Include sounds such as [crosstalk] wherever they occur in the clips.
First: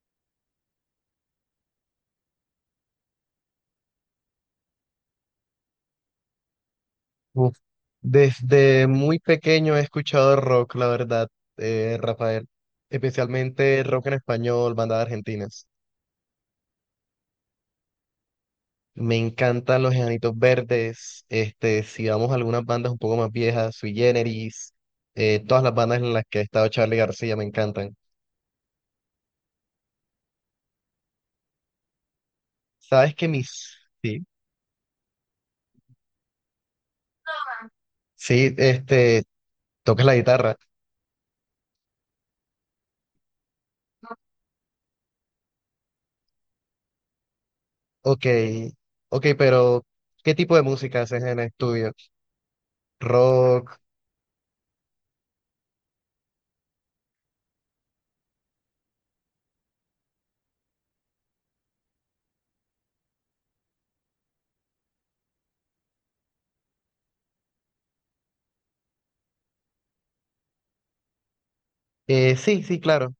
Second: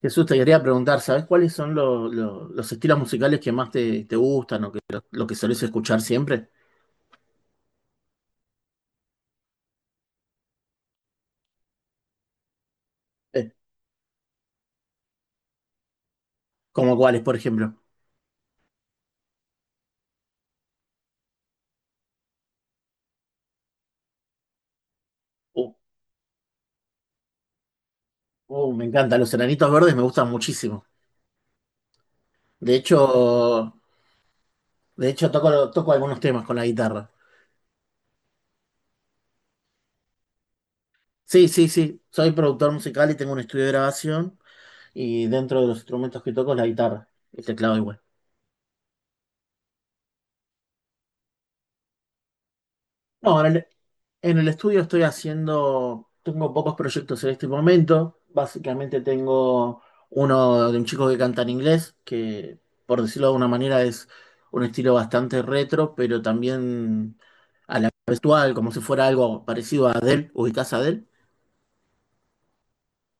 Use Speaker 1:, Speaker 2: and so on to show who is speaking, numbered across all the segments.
Speaker 1: Jesús, te quería preguntar, ¿sabes cuáles son los estilos musicales que más te gustan o que lo que solés escuchar siempre?
Speaker 2: Uf, Desde muy pequeño he escuchado rock, la verdad, Rafael.
Speaker 1: Eh,
Speaker 2: Especialmente rock en español, bandas argentinas.
Speaker 1: ¿Como cuáles, por ejemplo?
Speaker 2: Me encantan los Enanitos Verdes. Este, si vamos a algunas bandas un poco más viejas, Sui Generis, todas
Speaker 1: Uh,
Speaker 2: las bandas en las que ha estado Charly García me encantan.
Speaker 1: me encantan, los Enanitos Verdes me gustan muchísimo. De
Speaker 2: ¿Sabes que
Speaker 1: hecho,
Speaker 2: mis... Sí,
Speaker 1: de hecho toco algunos temas con la guitarra.
Speaker 2: sí, este, tocas la guitarra.
Speaker 1: Sí, sí, sí, soy productor musical y tengo un estudio de grabación y dentro de los instrumentos que toco es la guitarra, el teclado igual.
Speaker 2: Ok, ok, pero ¿qué tipo de música haces en el estudio?
Speaker 1: No,
Speaker 2: Rock.
Speaker 1: en el estudio estoy haciendo, tengo pocos proyectos en este momento. Básicamente tengo uno de un chico que canta en inglés, que por decirlo de una manera es un estilo bastante retro, pero también a la vez actual, como si fuera algo parecido a Adele, ubicás a Adele.
Speaker 2: Sí, sí, claro.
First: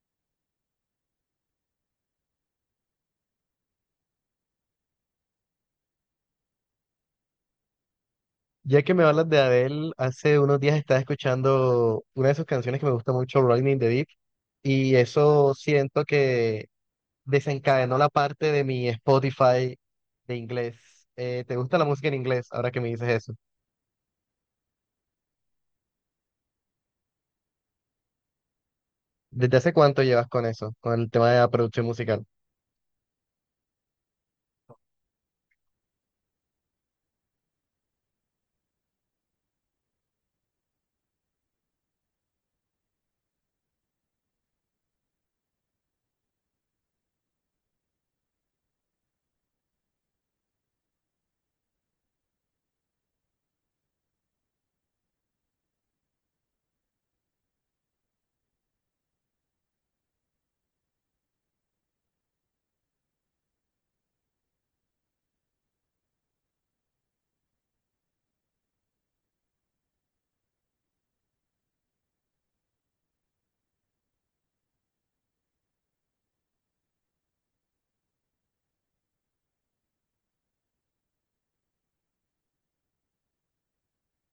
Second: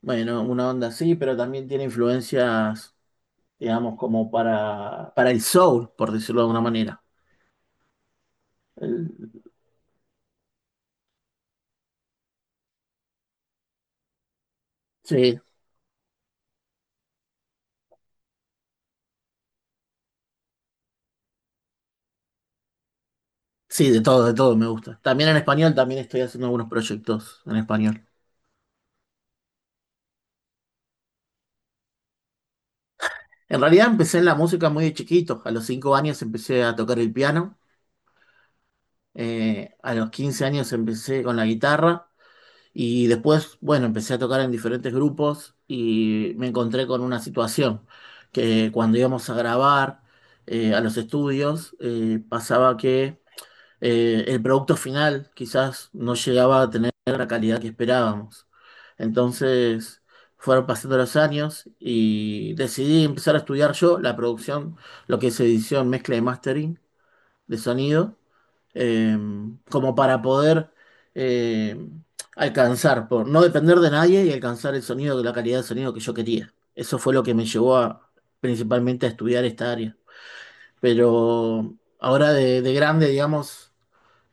Speaker 1: Bueno, una onda así, pero también tiene influencias, digamos, como para el soul, por decirlo de alguna manera.
Speaker 2: Ya que me
Speaker 1: El-
Speaker 2: hablas de Adele, hace unos días estaba escuchando una de sus canciones que me gusta mucho, Rolling in the Deep, y
Speaker 1: sí,
Speaker 2: eso siento que desencadenó la parte de mi Spotify de inglés. ¿Te gusta la música en inglés ahora que me dices eso?
Speaker 1: sí, de todo me gusta. También en español, también estoy haciendo algunos proyectos en español.
Speaker 2: ¿Desde hace cuánto llevas con eso, con el tema de la producción musical?
Speaker 1: En realidad empecé en la música muy de chiquito. A los 5 años empecé a tocar el piano. A los 15 años empecé con la guitarra. Y después, bueno, empecé a tocar en diferentes grupos y me encontré con una situación que cuando íbamos a grabar a los estudios, pasaba que el producto final quizás no llegaba a tener la calidad que esperábamos. Entonces fueron pasando los años y decidí empezar a estudiar yo la producción, lo que es edición, mezcla y mastering de sonido, eh, como para poder eh, alcanzar, por no depender de nadie y alcanzar el sonido, la calidad de sonido que yo quería. Eso fue lo que me llevó a, principalmente a estudiar esta área. Pero ahora de grande, digamos,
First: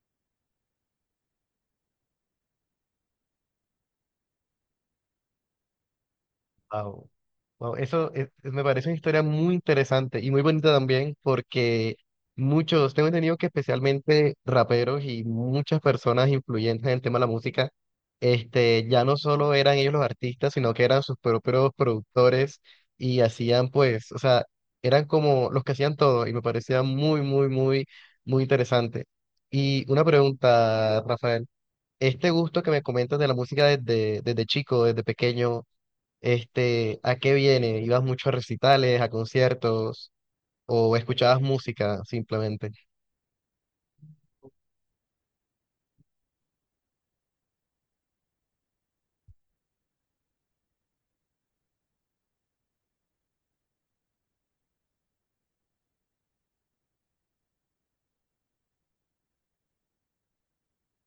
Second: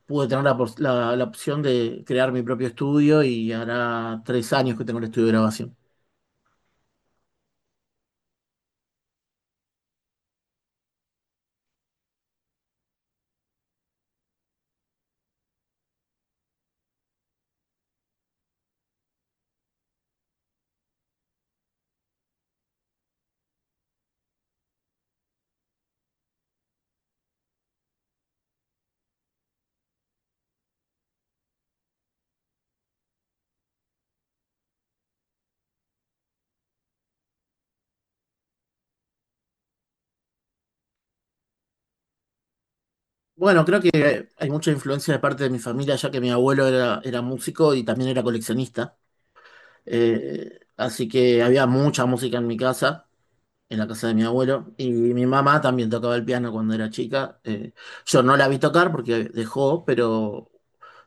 Speaker 1: pude tener la opción de crear mi propio estudio y hará 3 años que tengo el estudio de grabación.
Speaker 2: Wow. Wow, eso me parece una historia muy interesante y muy bonita también porque muchos, tengo entendido que especialmente raperos y muchas personas influyentes en el tema de la música, este, ya no solo eran ellos los artistas, sino que eran sus propios productores y hacían pues, o sea, eran como los que hacían todo y me parecía muy, muy, muy, muy interesante. Y una pregunta, Rafael, este gusto que me comentas de la música desde chico, desde pequeño. Este, ¿a qué viene? ¿Ibas mucho a recitales, a conciertos o escuchabas música simplemente?
Speaker 1: Bueno, creo que hay mucha influencia de parte de mi familia, ya que mi abuelo era músico y también era coleccionista. Así que había mucha música en mi casa, en la casa de mi abuelo. Y mi mamá también tocaba el piano cuando era chica. Yo no la vi tocar porque dejó, pero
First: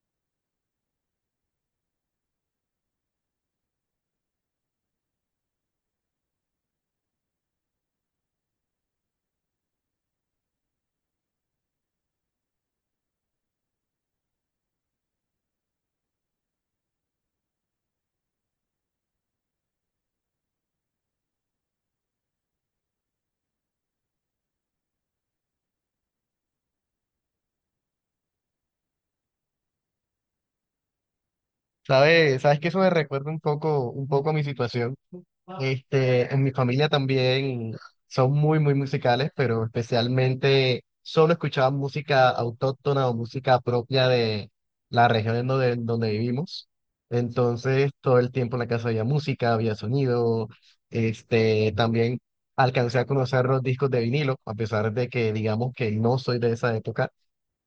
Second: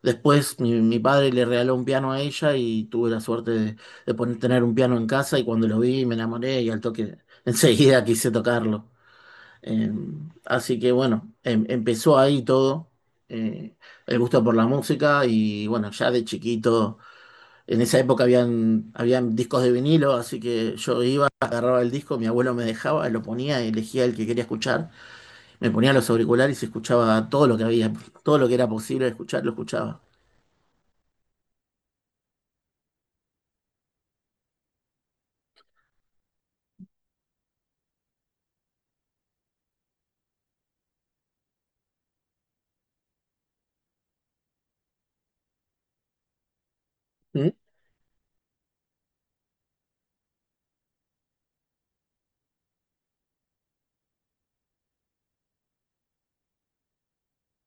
Speaker 1: después mi padre le regaló un piano a ella y tuve la suerte de poner, tener un piano en casa y cuando lo vi me enamoré y al toque [laughs] enseguida quise tocarlo. Eh, así que bueno, empezó ahí todo, eh, el gusto por la música y bueno, ya de chiquito. En esa época habían discos de vinilo, así que yo iba, agarraba el disco, mi abuelo me dejaba, lo ponía, elegía el que quería escuchar, me ponía los auriculares y escuchaba todo lo que había, todo lo que era posible escuchar, lo escuchaba.
Speaker 2: ¿Sabes? ¿Sabes que eso me recuerda un poco a mi situación? Este, en mi familia también son muy, muy musicales, pero especialmente solo escuchaban música autóctona o música propia de la región en donde vivimos.
Speaker 1: ¿Mm?
Speaker 2: Entonces, todo el tiempo en la casa había música, había sonido. Este, también alcancé a conocer los discos de vinilo, a pesar de que digamos que no soy de esa época.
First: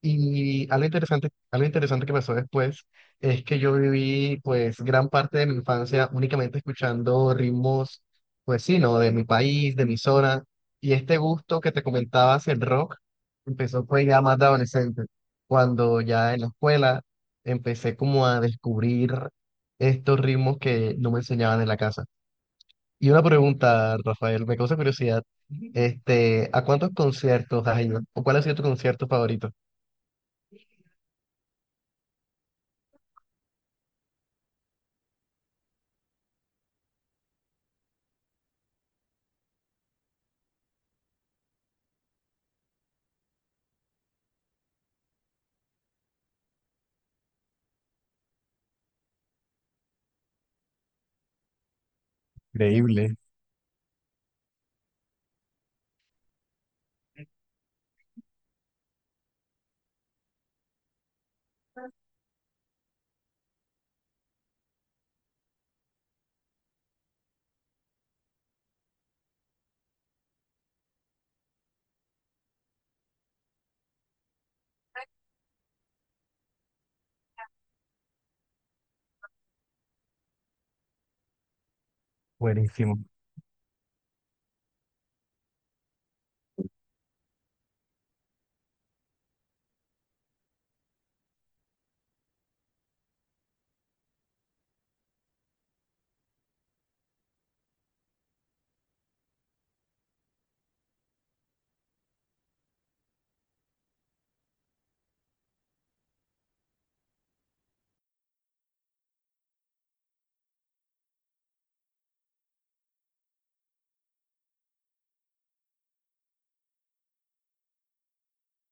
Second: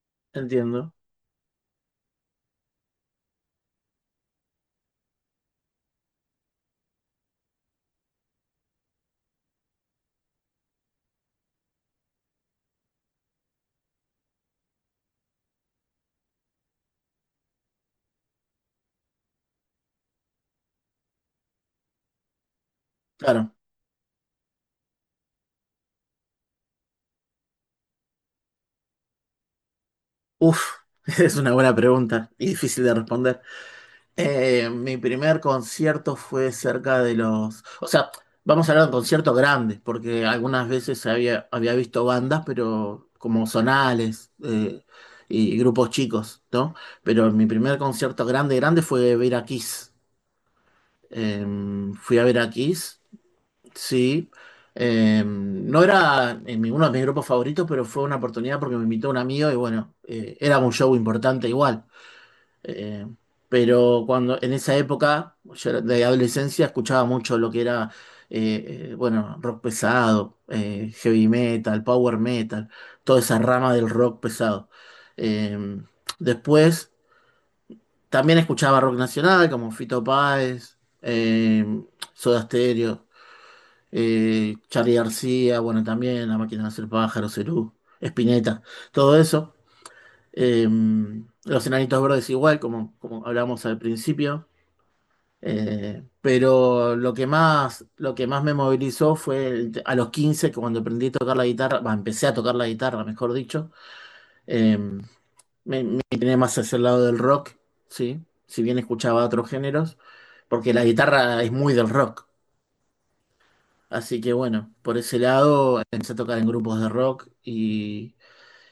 Speaker 2: Y
Speaker 1: Entiendo.
Speaker 2: algo interesante que pasó después es que yo viví pues gran parte de mi infancia únicamente escuchando ritmos, pues sí, ¿no? De mi país, de mi zona. Y este gusto que te comentaba hacia el rock empezó pues ya más de adolescente, cuando ya en la escuela empecé como a descubrir estos ritmos que no me enseñaban en la casa. Y una
Speaker 1: Claro.
Speaker 2: pregunta, Rafael, me causa curiosidad, este, ¿a cuántos conciertos has ido? ¿O cuál ha sido tu concierto favorito?
Speaker 1: Uf, [laughs] es una buena pregunta y difícil de responder. Mi primer concierto fue cerca de los, o sea, vamos a hablar de conciertos grandes, porque algunas veces había visto bandas, pero como zonales y grupos chicos, ¿no? Pero mi primer concierto grande, grande fue ver a Kiss. Eh, fui a ver a Kiss,
Speaker 2: Increíble.
Speaker 1: sí. No era en uno de mis grupos favoritos, pero fue una oportunidad porque me invitó un amigo y bueno, era un show importante igual. Eh, pero cuando en esa época, yo era de adolescencia, escuchaba mucho lo que era, bueno, rock pesado, heavy metal, power metal, toda esa rama del rock pesado. Eh, después también escuchaba rock nacional como Fito Páez, Soda
Speaker 2: Buenísimo.
Speaker 1: Stereo, Charly García, bueno, también La Máquina de Hacer Pájaros, Cerú, Spinetta, todo eso. Eh, los Enanitos Verdes igual, como, como hablamos al principio. Pero lo que más me movilizó fue a los 15 que cuando aprendí a tocar la guitarra, bah, empecé a tocar la guitarra, mejor dicho, eh, me, me incliné más hacia el lado del rock, ¿sí? Si bien escuchaba otros géneros, porque la guitarra es muy del rock. Así que bueno, por ese lado empecé a tocar en grupos de rock y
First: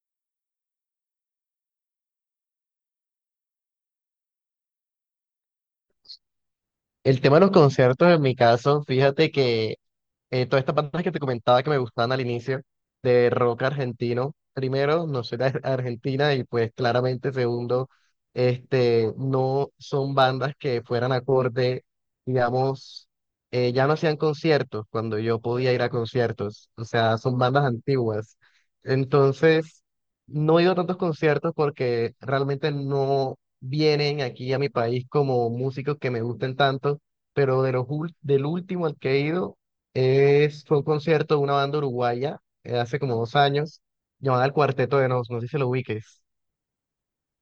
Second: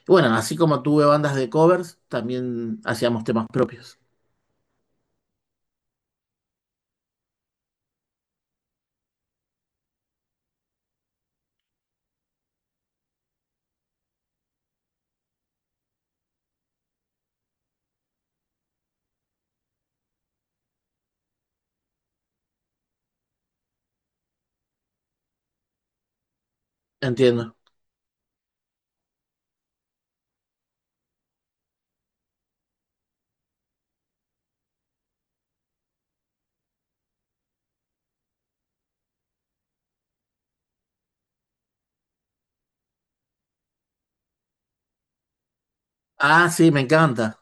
Speaker 1: bueno, así como tuve bandas de covers, también hacíamos temas propios.
Speaker 2: El tema de los conciertos, en mi caso, fíjate que todas estas bandas que te comentaba que me gustaban al inicio, de rock argentino, primero, no soy de Argentina y pues claramente segundo, este, no son bandas que fueran acorde, digamos, ya no hacían conciertos cuando yo podía ir a conciertos, o sea, son
Speaker 1: Entiendo.
Speaker 2: bandas antiguas. Entonces, no he ido a tantos conciertos porque realmente no vienen aquí a mi país como músicos que me gusten tanto, pero de los del último al que he ido es, fue un concierto de una banda uruguaya hace como 2 años, llamada El Cuarteto de Nos, no sé si lo ubiques.
Speaker 1: Ah, sí, me encanta.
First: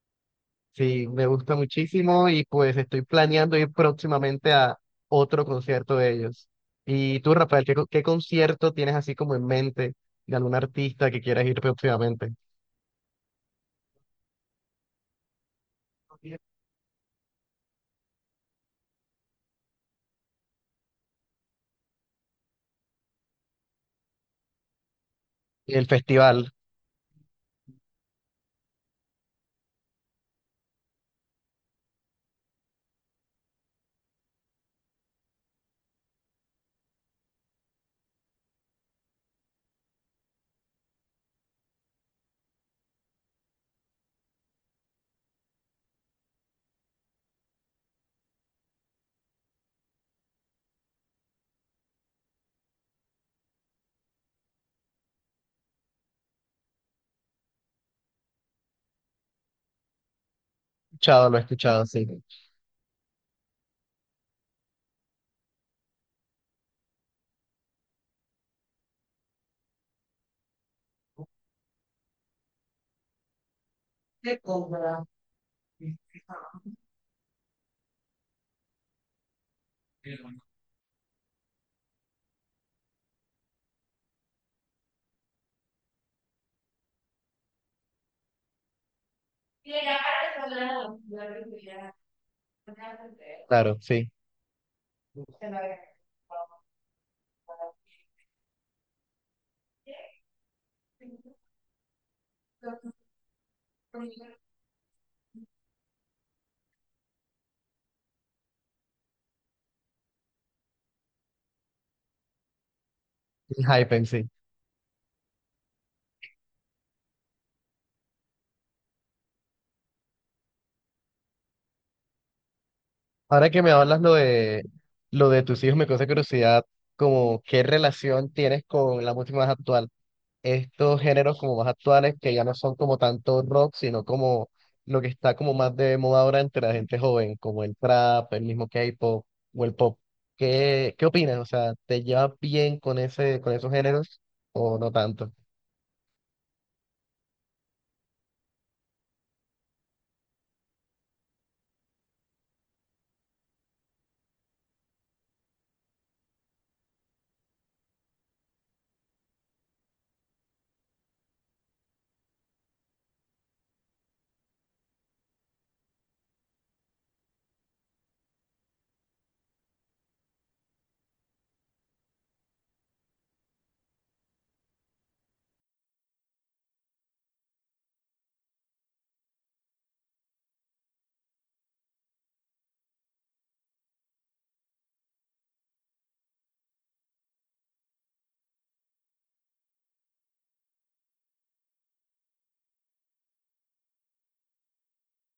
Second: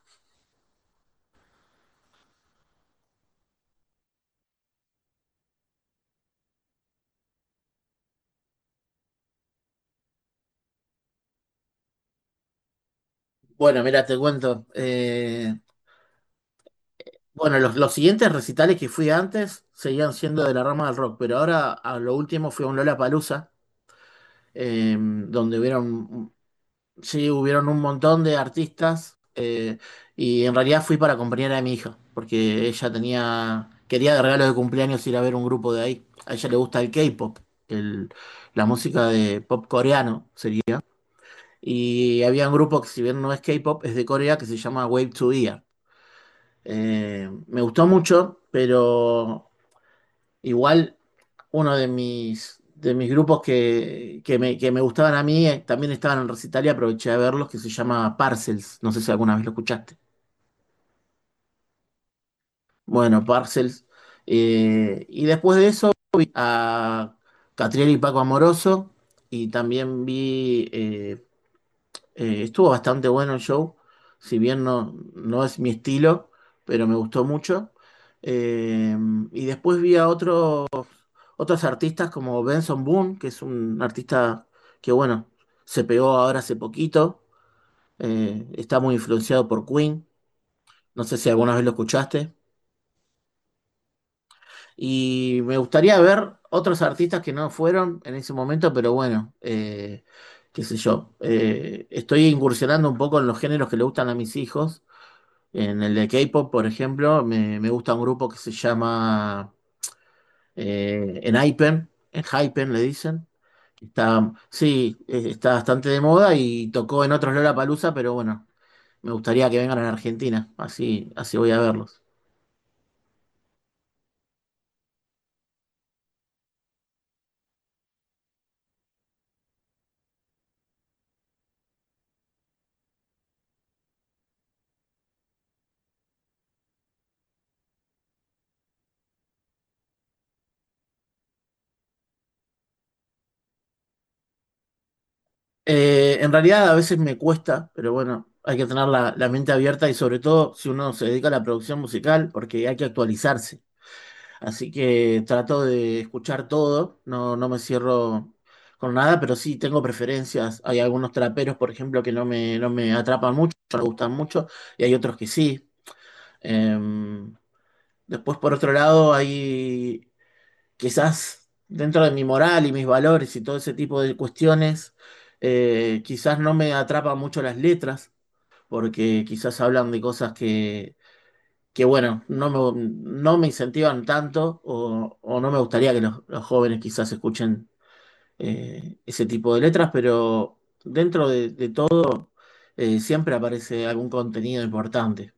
Speaker 2: Sí, me gusta muchísimo y pues estoy planeando ir próximamente a otro concierto de ellos. Y tú, Rafael, ¿qué, qué concierto tienes así como en mente de algún artista que quieras ir próximamente?
Speaker 1: Bueno, mira, te cuento. Bueno, los siguientes recitales que fui antes seguían siendo de la rama del rock, pero ahora a lo último fui a un Lollapalooza, donde
Speaker 2: El
Speaker 1: hubieron,
Speaker 2: festival,
Speaker 1: sí, hubieron un montón de artistas y en realidad fui para acompañar a mi hija, porque ella tenía, quería de regalo de cumpleaños ir a ver un grupo de ahí. A ella le gusta el K-pop, el- la música de pop coreano sería. Y había un grupo que si bien no es K-pop, es de Corea, que se llama Wave to Ear. Me gustó mucho, pero igual, uno de de mis grupos que me gustaban a mí, también estaban en recital y aproveché de verlos, que se llama Parcels. No sé si alguna vez lo escuchaste.
Speaker 2: escuchado, lo he escuchado, sí,
Speaker 1: Bueno, Parcels, y después de eso vi a Catriel y Paco Amoroso y también vi, estuvo bastante bueno el show, si bien no es mi estilo, pero me gustó mucho. Eh, y después vi a otros artistas como Benson Boone, que es un artista que, bueno, se pegó ahora hace poquito, está muy influenciado por Queen, no sé si alguna vez lo escuchaste,
Speaker 2: claro, sí.
Speaker 1: y me gustaría ver otros artistas que no fueron en ese momento, pero bueno, qué sé yo, estoy incursionando un poco en los géneros que le gustan a mis hijos, en el de K-pop, por ejemplo, me gusta un grupo que se llama Enhypen, Enhypen le dicen.
Speaker 2: El Hypen, sí.
Speaker 1: Está, sí, está bastante de moda y tocó en otros Lollapalooza, pero bueno, me gustaría que vengan a la Argentina, así, así voy a verlos.
Speaker 2: Ahora que me hablas lo de tus hijos, me causa curiosidad como qué relación tienes con la música más actual. Estos géneros como más actuales que ya no son como tanto rock, sino como lo que está como más de moda ahora entre la gente joven, como el trap, el mismo K-pop o el pop. ¿Qué, qué opinas? O sea, ¿te llevas bien con ese, con esos géneros o no tanto?
Speaker 1: En realidad a veces me cuesta, pero bueno, hay que tener la mente abierta y sobre todo si uno se dedica a la producción musical, porque hay que actualizarse. Así que trato de escuchar todo, no, no me cierro con nada, pero sí tengo preferencias. Hay algunos traperos, por ejemplo, que no me atrapan mucho, no me gustan mucho, y hay otros que sí. Eh, después, por otro lado, hay quizás dentro de mi moral y mis valores y todo ese tipo de cuestiones, quizás no me atrapan mucho las letras, porque quizás hablan de cosas que bueno, no me incentivan tanto o no me gustaría que los jóvenes quizás escuchen ese tipo de letras, pero dentro de todo siempre aparece algún contenido importante.